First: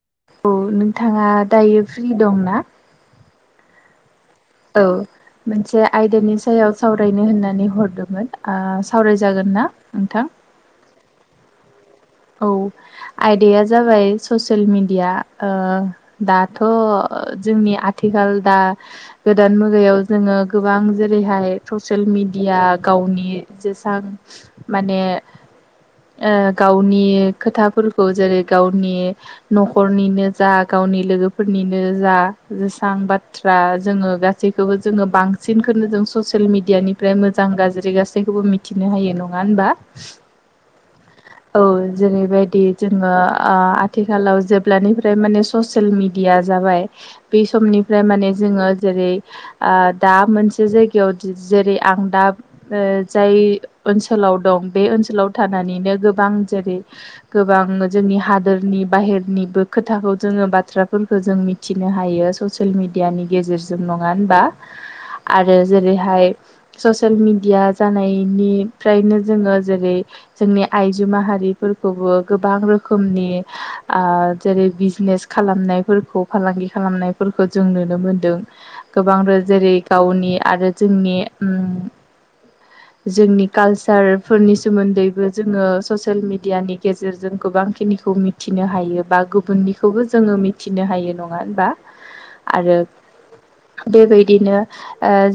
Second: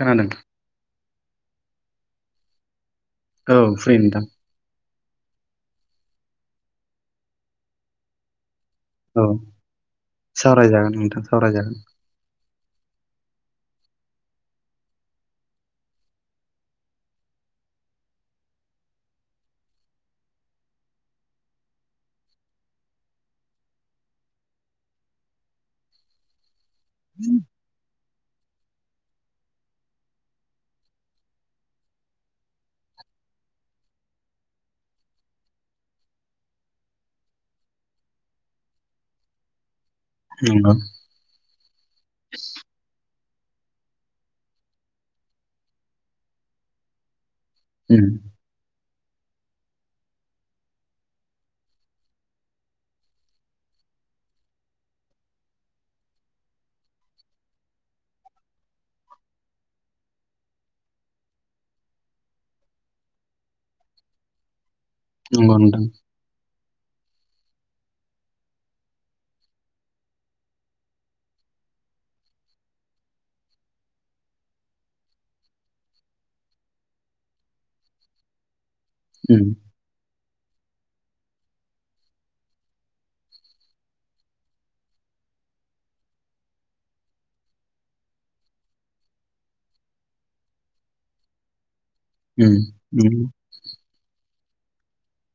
खोनादों औ नोंथाङा दायो फ्रि दं ना? औ फ्रि नोंथां औ मोनसे आयदानि सायाव सावरायनो होननानै हरदोंमोन सावराय औ जागोनना नोंथां। सावरायजागोन नोंथां सावरायजागोन औ आयदाया जाबाय ससियेल मिडिया दाथ अ जोंनि आथिखाल दा गोदान मुगायाव जोङो गोबां जेरैहाय ससियेल मदि गावनि जेसां माने गावनि खोथाफोर खौ जेरै गावनि नखरनिनो जा गावनि लोगोफोरनिनो जा जेसां बाथ्रा जोङो गासैखौबो जोंङो बांसिनखौनो जों ससियेल मिडियानिफ्राय मोजां गाज्रि गासैखौबो मिथिनो हायो नंङा होनबा? नंगौ औ जेरैबायदि जोंङो। ओ आथिखालाव जेब्लानिफ्राय माने ससियेल मिडिया जाबाय बे समनिफ्राय उम माने जोंङो जेरै ओ दा मोनसे जायगायाव जेरै आं दा ओ जाय ओनसोलाव आव दं बे ओनसोलाव थानानैनो गो गोबां जेरै गोबां जोंनि हादोरनि बाहेरनिबो खोथाखौ जोंङो बाथ्राफोरखौ जों मिथिनो हायो ससियेल मिडियानि गेजेरजों नंङा होनबा नंगौ आरो नोंथां जेरैहाय ससियेल मिडिया जानायनिफ्रायनो जोंङो जेरै जोंनि आइजो माहारिफोरखौबो गोबां रोखोमनि जेरै बिजनेस खालामनाय। नाय फोरखौ फालांगि खालामनायफोरखौ जों नुनो मोनदों गोबां उम जेरै गावनि आरो जोंनि जोंनि कालसारफोरनि सोमोन्दैबो जोङो ससियेल मिडियानि गेजेरजों गोबांखिनिखौ मिथिनो हायो बा गुबुननिखौबो जोङो मिथिनो हायो नङा होनबा? उम उम बिदिनो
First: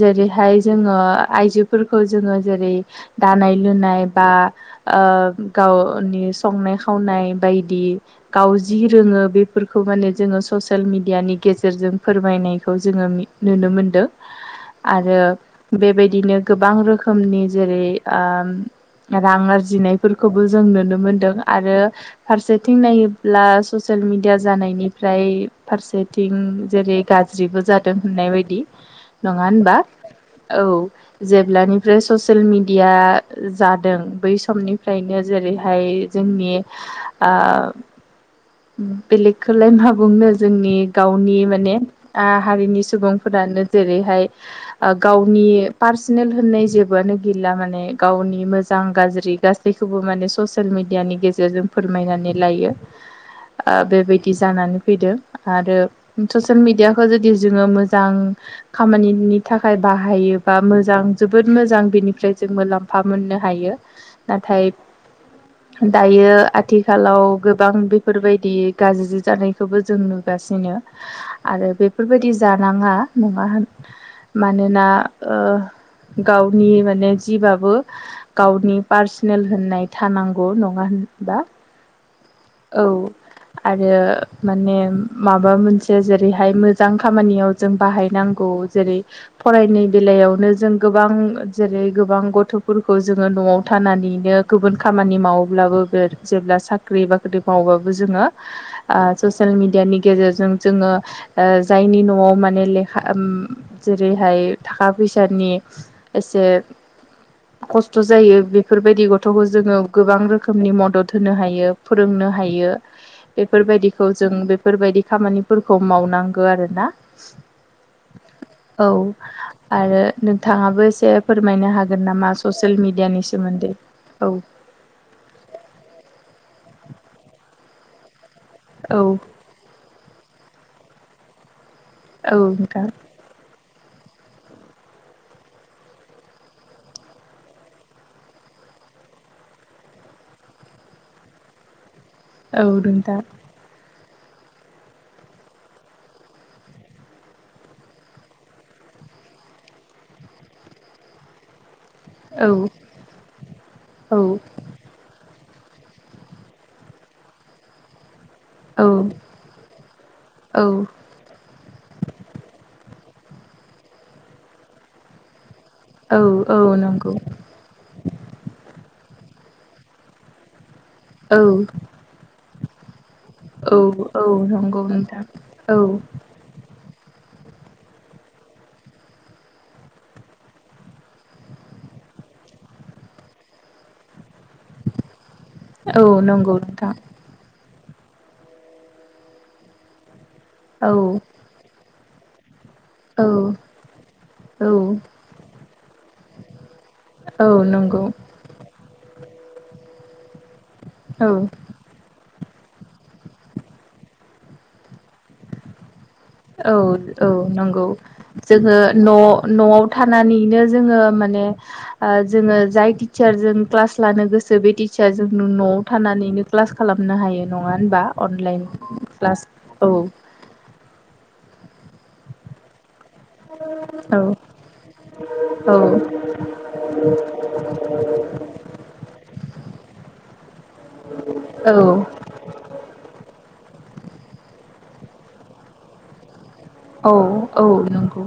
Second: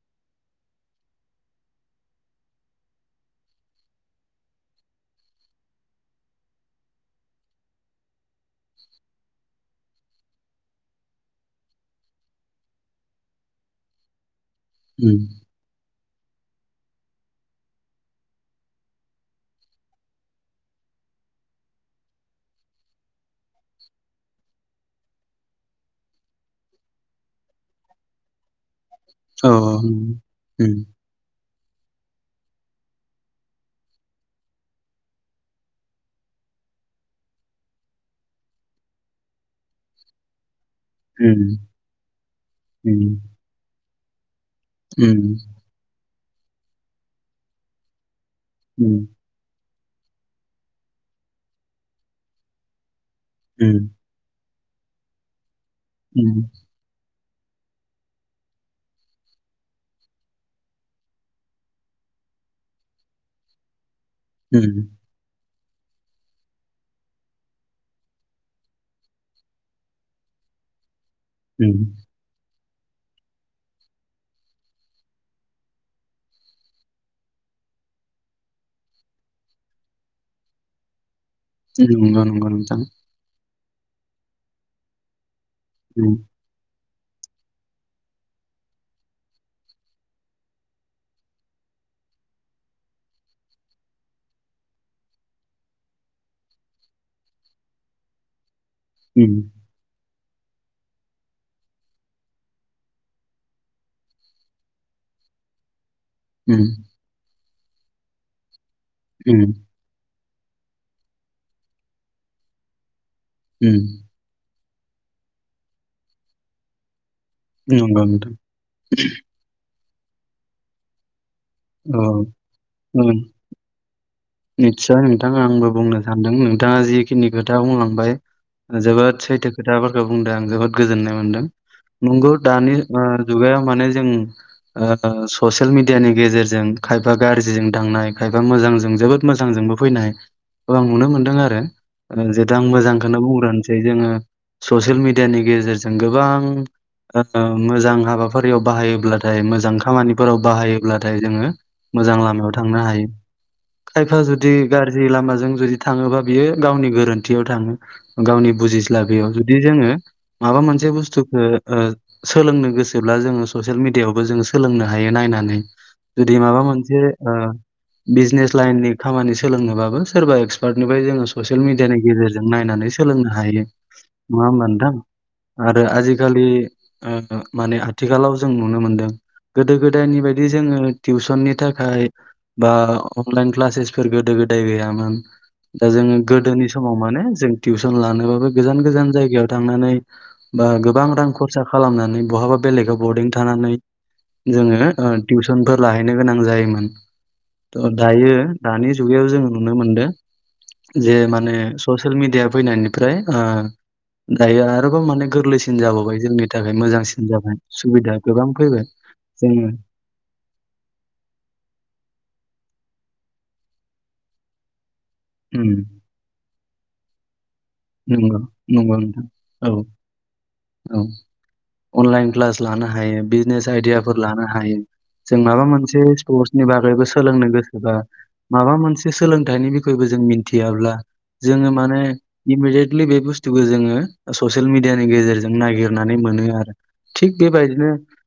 जेरैहाय जोङो आइजोफोरखौ जोङो जेरै दानाय लुनाय नाय बा गावनि संनाय खावनाय बायदि गाव जि रोङो बेफोरखौ माने जोङो ससियेल मिडियानि गेजेरजों फोरमायनायखौ जोङो नुनो मोनदों [inaudible] आरो बेबायदिनो गोबां रोखोमनि जेरै ओ रां आरजि जिनायफोरखौबो जों नुनो मोनदों आरो फारसेथिं नायोब्ला ससियेल मिडिया जानाय निफ्राय फारसेथिं जेरै गाज्रिबो जादों होननाय बायदि नङा औ होनबा औ उम जेब ब्लानिफ्राय ससियेल मेदिया जादों बै स समनिफ्रायनो जेरैहाय जोंनि बेलेगखौलाय मा बुंनो जोंनि गावनि उम माने हारिनि उम सुबुंफोरानो जेरैहाय उम गावनि पार्सनेल होननाय जेबोआनो गैला माने गावनि मोजां उम गाज्रि गासैखौबो माने ससियेल मेडियानि गेजेरजों फोरमायनानै लायो बेबायदि जानानै फैदों आरो उम ससियेल मिडियाखौ जुदि जोङो मोजां खामानिनि थाखाय बाहायोबा मोजां जोबोद मोजां बेनिफ्राय जों मुलाम्फा मोननो हायो उम नाथाय दायो आथिखालाव गोबां बेफोरबायदि गाज्रि जानायखौबो जों नुगासिनो आरो उम बेफोरबायदि जा नाङा नङा होन मानोना गावनि माने जिबाबो गावनि पार्सनेल होननाय थानांगौ नङा होनबा नंगौ नंगौ नोंथां औ आरो माने माबा मोनसे उम जेरैहाय मो मोजां खामानियाव जों बाहायनांगौ जेरै फरायनाय बेलायावनो जों गोबां जेरै गोबां गथ'फोरखौ जोङो न'आव थानानैनो गुबुन खामानि मावोब्लाबो बे जेब्ला साख्रि बाख्रि मावबाबो जोङो उम ससियेल मिडिया नि गेजेरजों जोङो जायनि न'आव माने लेखा जेरैहाय थाखा फै फैसानि एसे उम खस्थ' जायो बेफोर बायदि उम गथ'खौ जोङो गोबां रोखोम रोखोमनि मदद होनो हायो फोरोंनो हायो उम बेफोरबायदिखौ जों बे बेफोरबायदि खामानिफोरखौ मावनांगौ आरो ना नंगौ नोंथां आरो नोंथाङाबो एसे फोरमायनो हागोन नामा ससियेल मिडिया नि सि निस्साय नोंथां आंबो बुंनो सानदों दा जिखिनि खोथा बुंलांबाय औ जोबोद सैथो खोथाफोरखौ बुंदों आं जोबोद गोजोन्नाय मोनदों नंगौ औ दानि नोंथां ओ जुगायाव मनो जों ओ ससेल मिडियानि गेजेर जों खायाफा गारजिजों थांनाय खायफा मोजांजों जोबोद मोजांजोंबो फैनाय खौ आं नुनो मोनदों आरो जे दा आं औ मोजांखौनो नोंथां बुंग्रानोसै जोङो ससियेल मिडियानि गेजेरजों गोबां ओ मोजां हाबाफारियाव बाहायोब्लाथाय मोजां खामानिफोराव बाहायोब्लाथाय जोङो मोजां औ लामायाव थांनो हायो औ खायफा जुदि गाज्रि लामाजों जुदि थाङोबा बियो गावनि गोरोन्थियाव थाङो। गावनि बुजिस्लाबैयाव जुदि जोङो माबा औ मोनसे बुस्थुखौ सोलोंनो गोसो जेब्ला जोङो ससियेल मिडियायावबो जोङो सोलोंनो हायो नायनानै औ जुदि औ माबा मोनसे नंगौ ओ बिजनेस लाइननि खामानि सोलोंनोबाबो सोरबा एक्स सार्टनिफ्राय जोङो औ ससियेल मिडियानि गेजेरजों नायनानै सोलोंनो हायो औ औ नङा होमबा नंगौ नोंथां औ आरो आजि खालि माने आथिखालाव जों नुनो मोनदों गोदो गोदायनि बायदि जोङो। टिउसननि थाखाय बा अनलाइन क्लासेसफोर गोदो गोदाय दै गैयामोन दा औ जोङो नंगौ गोदोनि नोंथां समाव माने जों टिउसन लानोबाबो गोजान गोजान जायगायाव थांनानै बा औ गोबां रां खरसा खालामनानै बहाबा बेलेगाव औ बरडं थानानै औ जोङो ओ टिउसनफोर लाहैनो गोनां जायोमोन। औ नंगौ दायो दानि जोबनायाव नुनो मोनदों जे औ माने ससेल मिदियानि फैनायनिफ्राय दायो आरोबाव माने गोरलैसिन जाबोबाय। औ औ नंगौ गोबां जोङो फैबाय न' जोङो न'आव थानानैनो जोङो माने ओ जोङो जोय टिसारजों क्लास लानो गोसो बे टि जों उम न'आव थानानैनो क्लास खालामनो हायो। नङा होनबा नंगौ अनलाइन नंगौ नोंथां क्लास औ औ अनलाइन क्लास लानो हायो बिजनेस आइदियाफोर औ लानो हायो जों माबा औ मोनसे स्पर्सनि बागैबो सोलोंनो गोसोबा माबा मोनसे सोलोंथाइनि बिखयबो जों जों मिथियाब्ला जोङो मानो औ उयेक्लि बे बुस्थुखौ जोङो ससियेल मिडियानि गेजेरजों नागिरनानै मोनो आरो औ थिग औ बेबायदिनो नंगौ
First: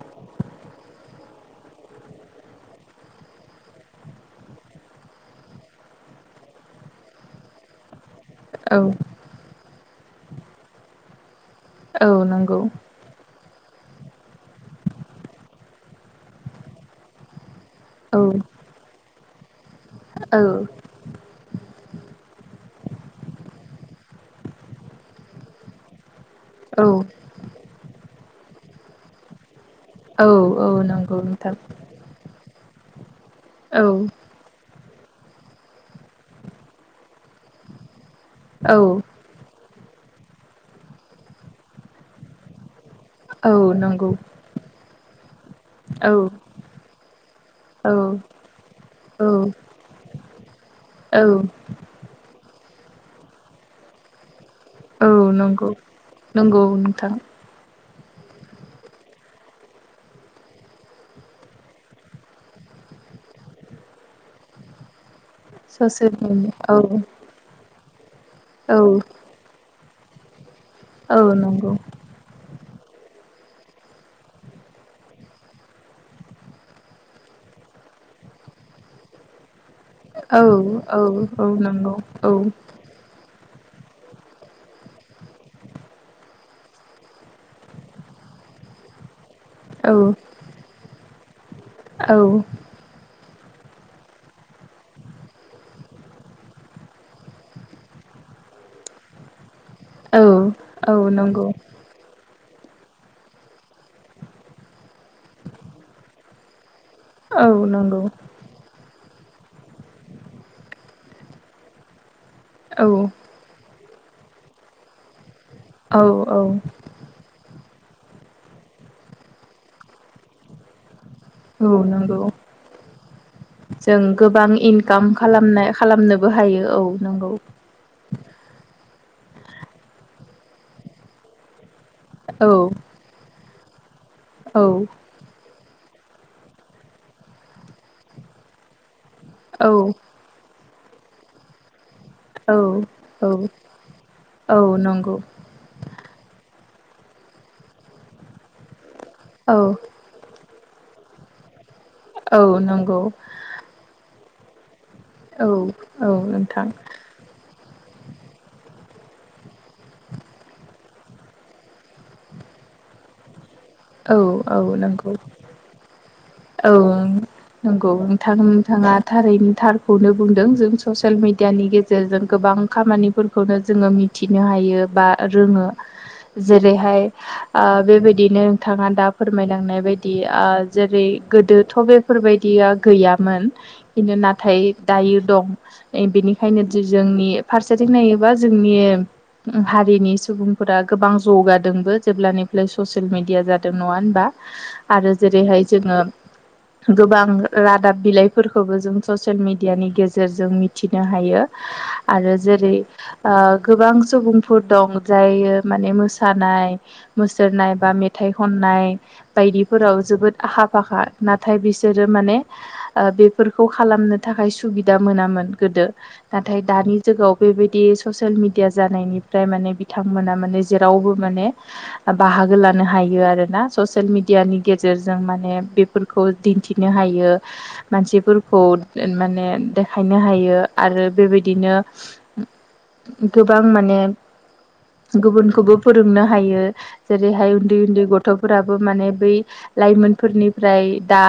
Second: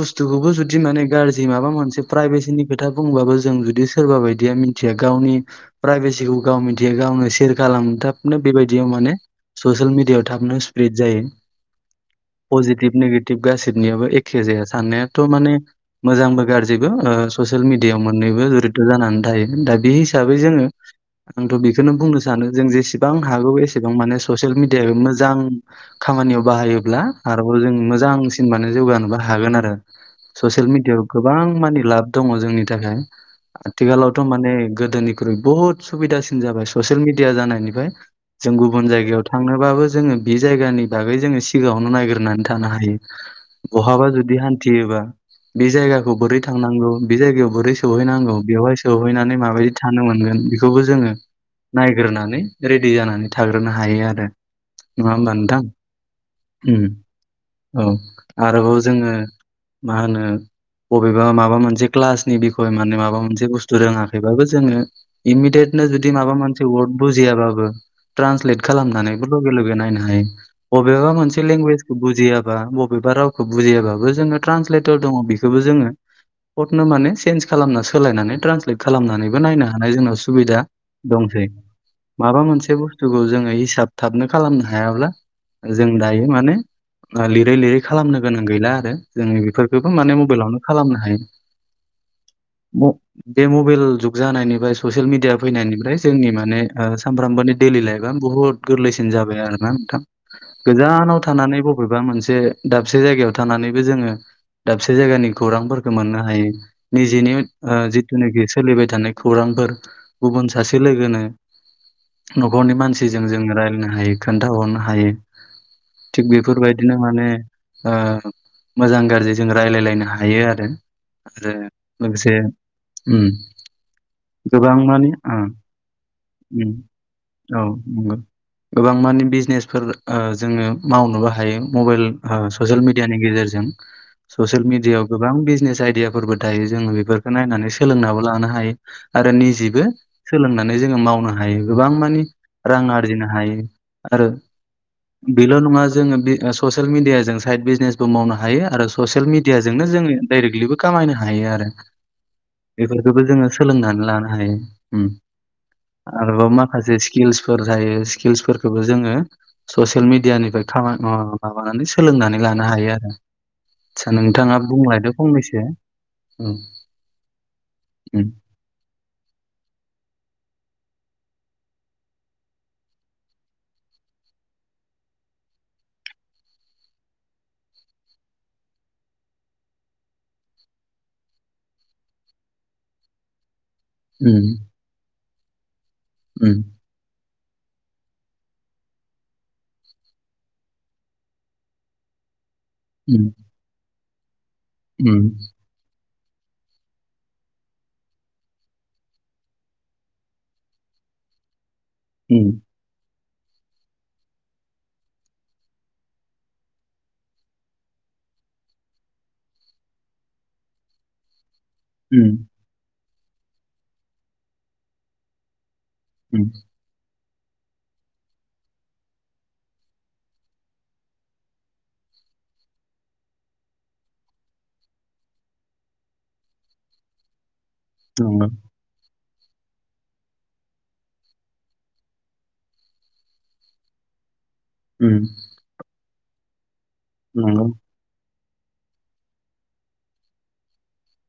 बुस्थुखौबो जुदि माने गाज्रि माबा मोनसे प्राइभेसिनि खोथा बुंबाब जों जुदि सोरबा बायदिया गावनि फ्राइबेसिखौ गाव मिथियों गावनो सेर गालां थाबनो औ बेबायदियाव माने ससियेल मिडियायाव थाबनो स्प्रेड जायो। औ नंगौ। बा गासिबनियबो एखे जाया साननायाथ' माने मोजांबो गाज्रिबो ससियेल मिडियाआव औ मोननैबो जुरिदत' जानानै थायो । दा बे हिसाबै औ जोङो आंथ' बेखौनो बुंनो जों जेसेबां हागौ एसेबां माने ससिल मिडिया मोजां खामानियाव औ बाहायोब्ला आरोबाव जों मोजांसिन माने जौगानोबो हागोन आरो औ । ससियेल औ मिडियाव नंगौ गोबां नोंथां मानि लाब दङ जोंनि थाखाय औ आथिखालावथ' माने गोदोनिख्रुइ बुहुद सुबिदासिन जाबाय ससेल मिड जानायनि जों औ गुबुन जायगायाव थांनोबो जोङो बे जायगानि बागै जोङो सिगाङावनो नायगिरनानै थानो हायो । औ नंगौ बहाबा जुदि हान्थियोबा बे औ जायगाखौ बोरै थांनांगौ बे जायगायाव बोरै औ सहैनांगौ बेवहाय सहैनानै औ माबायदि थानो मोनगोन । बेखौबो जोङो औ नायग्रोनानै रेडि जानानै थाग्रोनो हायो आरो । औ नंगौ नंगौ उम नोंथां । औ आरोबाव जोङो मा होनो बबेबा माबा मोनसे क्लासनि बिखय माने माबा मोनसे बुस्थु रोङाखैबाबो जोङो इमिडेटनो जुदि ससियेल माबा मोनसे मिडिया औ वार्ड बुजियाबाबो ट्रान्सलेट औ खालामनानैबो लगे लगे नायनो अबेबा औ मोनसे नंगौ लेंगुवेज बुजिया बा बबेबा रावखौ बुजियोबाबो जोङो ट्रान्सलेटर दङ बेखौबो जोङो फडनो माने चेन्ज खालामना सोलायनानै ट्रान्सलेट खालामनानैबो नायनो हा थानाय जोंनाव औ सुबिदा औ दंसै औ नंगौ औ माबा मोनसे बुस्थुखौ जों हिसाब थाबनो खालामनो हायाब्ला जों दायो माने ओ लिरै लिरै खालामनो गोनां गैला आरो जोङो औ बेफोरखौबो माने मबाइलावनो खालामनो हायो औ म बे मबाइल जुग जानायनिफ्राय ससियेल मिडिया फैनायनिफ्राय जोंनि माने सानफ्रामबोानि डैलि लाइफ आ बुहुद गोरलैसिन जाबाय आरो ना नोंथां औ औ गोजानाव नंगौ थानानै बबेबा मोनसे दाबसे जायगायाव थानानैबो जोङो दाबसे जायगानि खौरांफोरखौ मोननो हायो । निजेनो औ ओ नंगौ जिथुनाखि सोलिबाय थानाय खौरांफोर गुबुन सासे लोगोनो न'खरनि औ मानसिजों जोंङो रायलायनो हायो खोन्थाहरनो हायो । औ थिग बेफोर बायदिनो माने ओ मोजां गाज्रि जों रायलायलायनो हायो आरो । आरो औ नंगौ लोगोसे उम जों गोबां मानि इनकाम ओ खालामनाय खालामनोबो हायो उम औ नंगौ औ नंगौ । गोबां मानि बिजनेसफोर ओ जोङो मावनोबो हायो । मबाइल औ ससियेल मिडियानि गेजेरजों औ ससियेल मिडियायाव गोबां बिजनेस आइदियाफोरबो दायो जोङो बेफोरखौ नायनानै सोलोंनाबो लानो हायो। आरो औ निजेबो सोलोंनानै जोङो मावनो हायो गोबां माने [unintelligible] रां आरजिनो औ औ हायो आरो औ नंगौ बेल' नङा जोङो बे ससियेल मिडिया जों साइद बिजनेसबो मावनो हायो आरो स ससियेल औ मिडियाजोंनो जोङो डाइरेक्टलिबो कामायनो हायो आरो । औ नंगौ बेफोरखौबो जोङो सोलोंनानै लानो हायो । उम औ औ आरोबाव नोंथां माखासे स्किल्सफोर थायो । स्किल्सफोरखौबो जोङो ससियेल मिेडियानिफ्रायाम माबानानै सोलोंनानै लानो हायो आरो। आदसा औ नोंथाङा औ बुंलायदो नोंगौ। फंनैसो उम औ नंगौ उम नोंथां नोंथाङा थारैनो थारखौनो बुंदों । जों ससे ससियेल मिडियानि गेजेरजों गोबां खामानिफोरखौनो जोङो मिथिनो हायो बा रोङो । जेरैहाय ओ बेबायदिनो नोंथाङा दा फोरमायनांनाय बायदि ओ जेरै गोदोथ' बेफोरबायदिया गैयामोन । खिन्थु उम नाथाय दायो दं । बेनिखायनो उम दि जोंनि फारसेथिं नायोबा जोंनि उम हारिनि सुबुंफोरा गोबां जौगादोंबो जेब्लानिफ्राय ससियेल मिड उम नङा होनबा आरो जेरैहाय जोङो [inaudible] गोबां रादाब बिलाइफोरखौबो जों ससियेल मिडियानि गेजेरजों मिथिनो हायो । आरो उम जेरै ओ गोबां सुबुंफोर दं जायो माने मोसानाय मुसुरनाय बा मेथाइ खननाय बायदिफोराव जोबोद आखा फाखा नाथाय बिसोरो माने उम बेफोरखौ खालामनो थाखाय सुबिदा मोनामोन गोदो उम नाथाय दानि जुगाव बेबायदि ससियेल मिडिया जानायनिफ्राय माने बिथांमोना माने जेरावबो माने बाहागो लानो मोननो हायो आरोना ससियेल मिडियानि गेजेरजों माने बेफोरखौ दिन्थिनो हायो । नंगौ मानसिफोरखौ माने देखायनो हायो आरो बेबायदिनो गोबां माने उम गुबुनखौबो फोरोंनो हायो जेरैहाय नंगौ उन्दै गथ'फोराबो माने बै लाइमोनफोरनिफ्राय दा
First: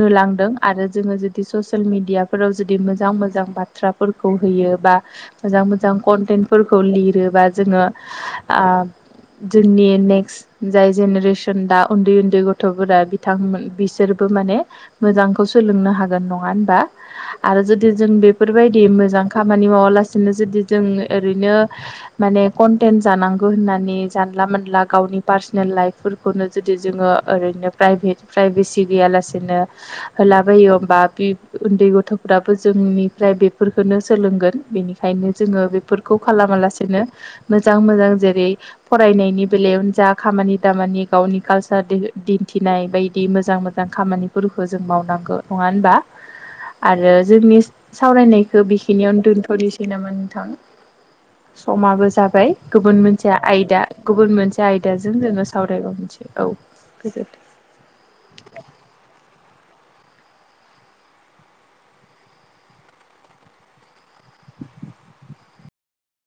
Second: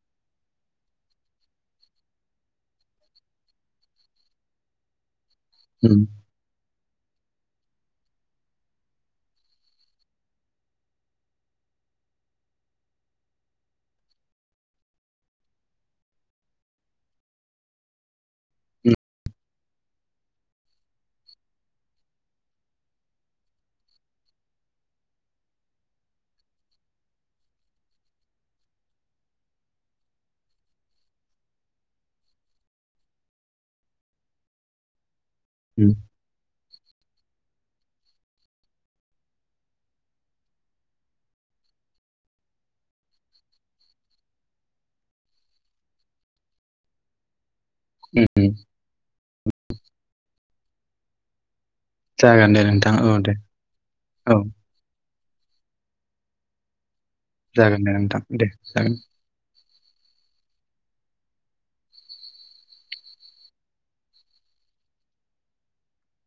नुलांदों आरो जोङो जुदि ससियेल मिडियाफोराव जुदि मोजां मोजां बाथ्राफोरखौ होयो बा मोजां मोजां उम कनटेन्ट फोर खौ लिरोबा जोङो ओ जोंनि नेक्स्ट जाय जेनेरेसन दा उन्दै उन्दै गथ'फोरा बिथांमोन बिसोरबो माने मोजांखौ सोलोंनो हागोन नङा होनबा? आरो जुदि जों बेफोरबायदि मोजां खामानि मावालासिनो जुदि जों ओरैनो माने कनटेन्ट जानांगौ होननानै जानला मोनला गावनि पार्सनेल लाइफफोरखौनो जुदि जोङो ओरैनो प्राइभेट प्राइभेसि गैयालासेनो लाबायो ओमबा बे उन्दै गथ'फोराबो जोंनिफ्राय बेफोरखौनो सोलोंगोन बेनिखायनो जोङो उम बेफोरखौ खालामालासेनो मोजां मोजां जेरै फरायनायनि बेलायावनो जा खामानि दामानि गावनि कालसार दिन्थिनाय बायदि मोजां मोजां खामानिफोरखौ जों मावनांगौ। नङा होनबा आरो जोंनि उम उम सावरायनायखौ बेखिनियावनो दोनथ'नोसै नामा नोंथां। समाबो जाबाय जागोन दे नोंथां गुबुन औ मोनसे दे आयदा गुबुन औ मोनसे आय जों जोङो सावरायोबा मिथियो औ। गोजोन जागोन दे नोंथां दे जागोन ।